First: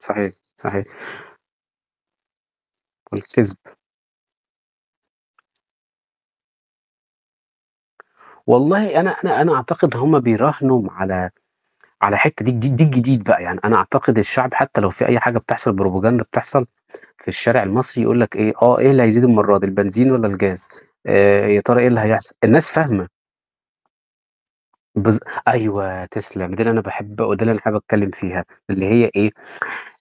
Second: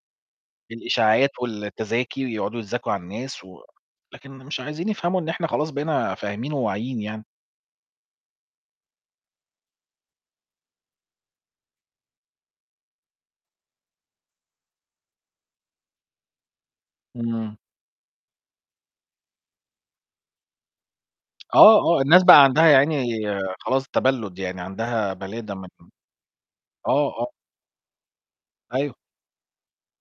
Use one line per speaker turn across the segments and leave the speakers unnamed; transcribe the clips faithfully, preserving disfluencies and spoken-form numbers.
صحيح، صحيح.
الإشاعات والتذاكي ويقعدوا يتذاكم على الناس
والكذب.
و لكن مش عايزين يفهموا إن إحنا خلاص بقينا فاهمين وواعيين يعني.
والله أنا أنا أنا أعتقد هم بيراهنوا على على حتّة ده الج ده الجديد دي بقى، يعني أنا أعتقد الشعب حتى لو في أي حاجة بتحصل propaganda بتحصل في
إمم.
الشارع المصري يقول لك إيه "آه، إيه اللي هيزيد المرّة دي البنزين والّا الجاز آآ يا
آه،
ترى إيه اللي
آه، الناس
هيحصل؟"
بقى عندها
الناس
يا عيني
فاهمة.
خلاص تَبَلُد، يعني عندها
بالظ
بلادة من
أيوه تسلم، ده اللي أنا
آه،
باحب
آه.
وده اللي أنا حابب أتكلّم فيها، اللي
أيوه.
هي إيه،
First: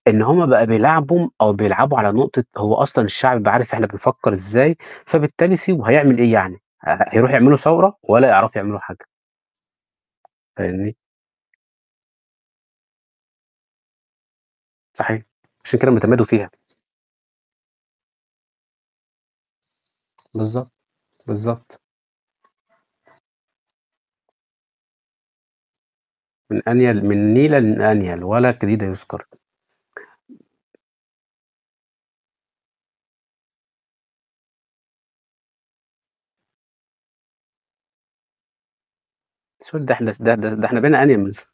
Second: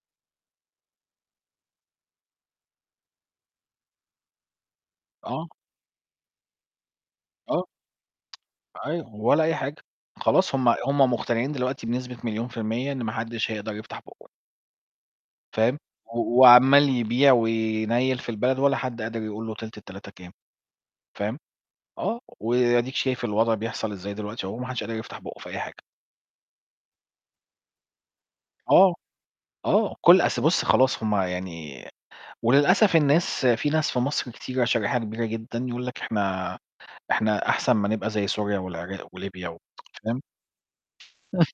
إن هم بقى بيلاعبوا أو بيلعبوا على نقطة هو أصلًا الشعب بقى عارف إحنا بنفكّر إزاي،
آه.
فبالتالي سيبه هيعمل إيه يعني، ه ه هيروحوا يعملوا
آه.
ثورة؟! ولا يعرفوا يعملوا حاجة.
أيوه، ولا أي حاجة، خلاص هم
فاهمني؟
هم مقطنعين دلوقتي بنسبة مليون في المِيّة إن ما حدش هيقدر يفتح بُقّه.
صحيح، عشان
فاهم،
كده هم
و
تمادوا فيها.
وعَمّال يبيع وينيّل في البلد ولا حد قادر يقول له تِلت التلاتة كام،
بالضبط.
فاهم،
بالضبط.
آه. وأديك شايف الوضع بيحصل إزاي دلوقتي أهو ما حدش قادر يفتح بُقّه في أي حاجة.
من أنيل من نيلة للأنيل ولا الجنيه ده
آه.
يُذكر.
آه، كل أصل بُص، خلاص هم يعني وللأسف الناس في ناس في مصر كتيرة شريحة كبيرة جدًا يقول لك: "إحنا إحنا أحسن ما نبقى زي سوريا والعراق وليبيا و"
سوت ده إحنا س
فاهم،
ده ده ده إحنا بقينى أنيل مس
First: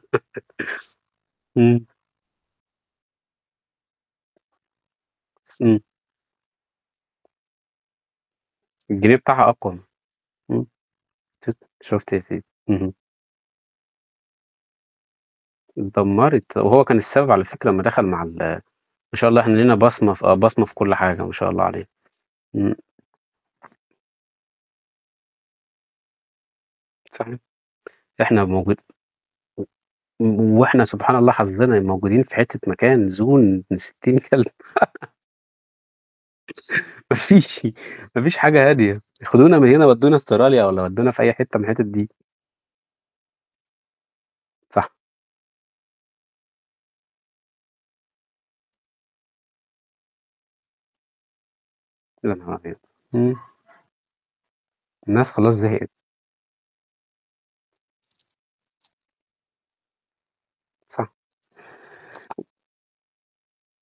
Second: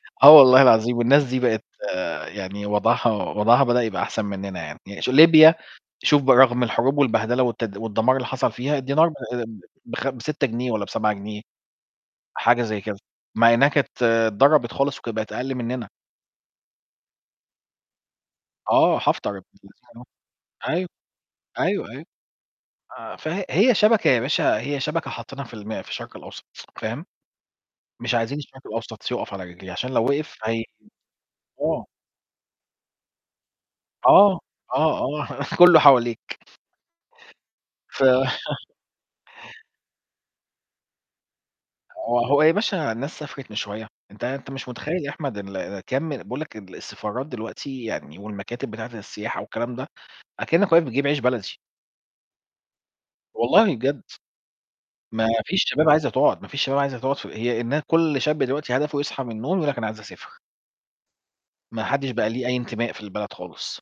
آه والله العظيم والناس دي بقت
إمم.
يعني وضعها وضعها بدأ يبقى أحسن مننا يعني. ش ليبيا
إمم.
شوف برغم الحروب والبهدلة والتد والدَمار اللي حصل فيها الدينار ب
الجنيه بتاعها
آمم
أقوى م
بخم بسِتة
إمم،
جنيه والّا بسَبعة جنيه،
ت شُفت يا سيدي،
حاجة زي
اهم.
كده مع إنّها كانت اتضربت خالص وكانت بقت أقل منّنا.
اتدمّرت، وهو كان السبب على فكرة أمّا دخل مع ال ما
آه، حَفتَر
شاء الله
ابن
إحنا لينا
اللذينه ده.
بصمة في آه، بصمة في
أيوه.
كل حاجة ما شاء الله علينا،
أيوه، أيوه.
إمم.
آآ فهي شبكة يا باشا هي شبكة حاطّينها في الم في الشرق الأوسط س فاهم؟
صحيح،
مش عايزين
إحنا
الشرق
موجود
الأوسط يُقف على رجليه عشان لو وقف
إمم،
هي
وإحنا سبحان الله حظّنا
آه.
موجودين في حتّة مكان زون ابن ستين
آه،
كلب.
آه، آه، كلّه حواليك.
ما فيش
ف
ما فيش حاجة هادية، خدونا من هنا ودّونا أستراليا والّا ودّونا في أي حتّة من الحتت دي.
هو هو يا باشا الناس سافرت من شوية، أنت أنت مش
صح.
متخيّل يا أحمد اللي كام بيقول لك ال السفارات دلوقتي يعني والمكاتب بتاعة السياحة والكلام ده أكنّك واقف بتجيب عيش بلدي.
يا نهار [unintelligible] إمم.
والله بجد. ما
الناس خلاص
فيش شباب
زهقت.
عايزة تقعُد، ما فيش شباب عايزة تقعُد ف هي النا كل شاب دلوقتي هدفه يصحي من النوم يقول لك أنا عايز أسافر.
صح.
ما حدش بقى ليه أي انتماء في البلد خالص.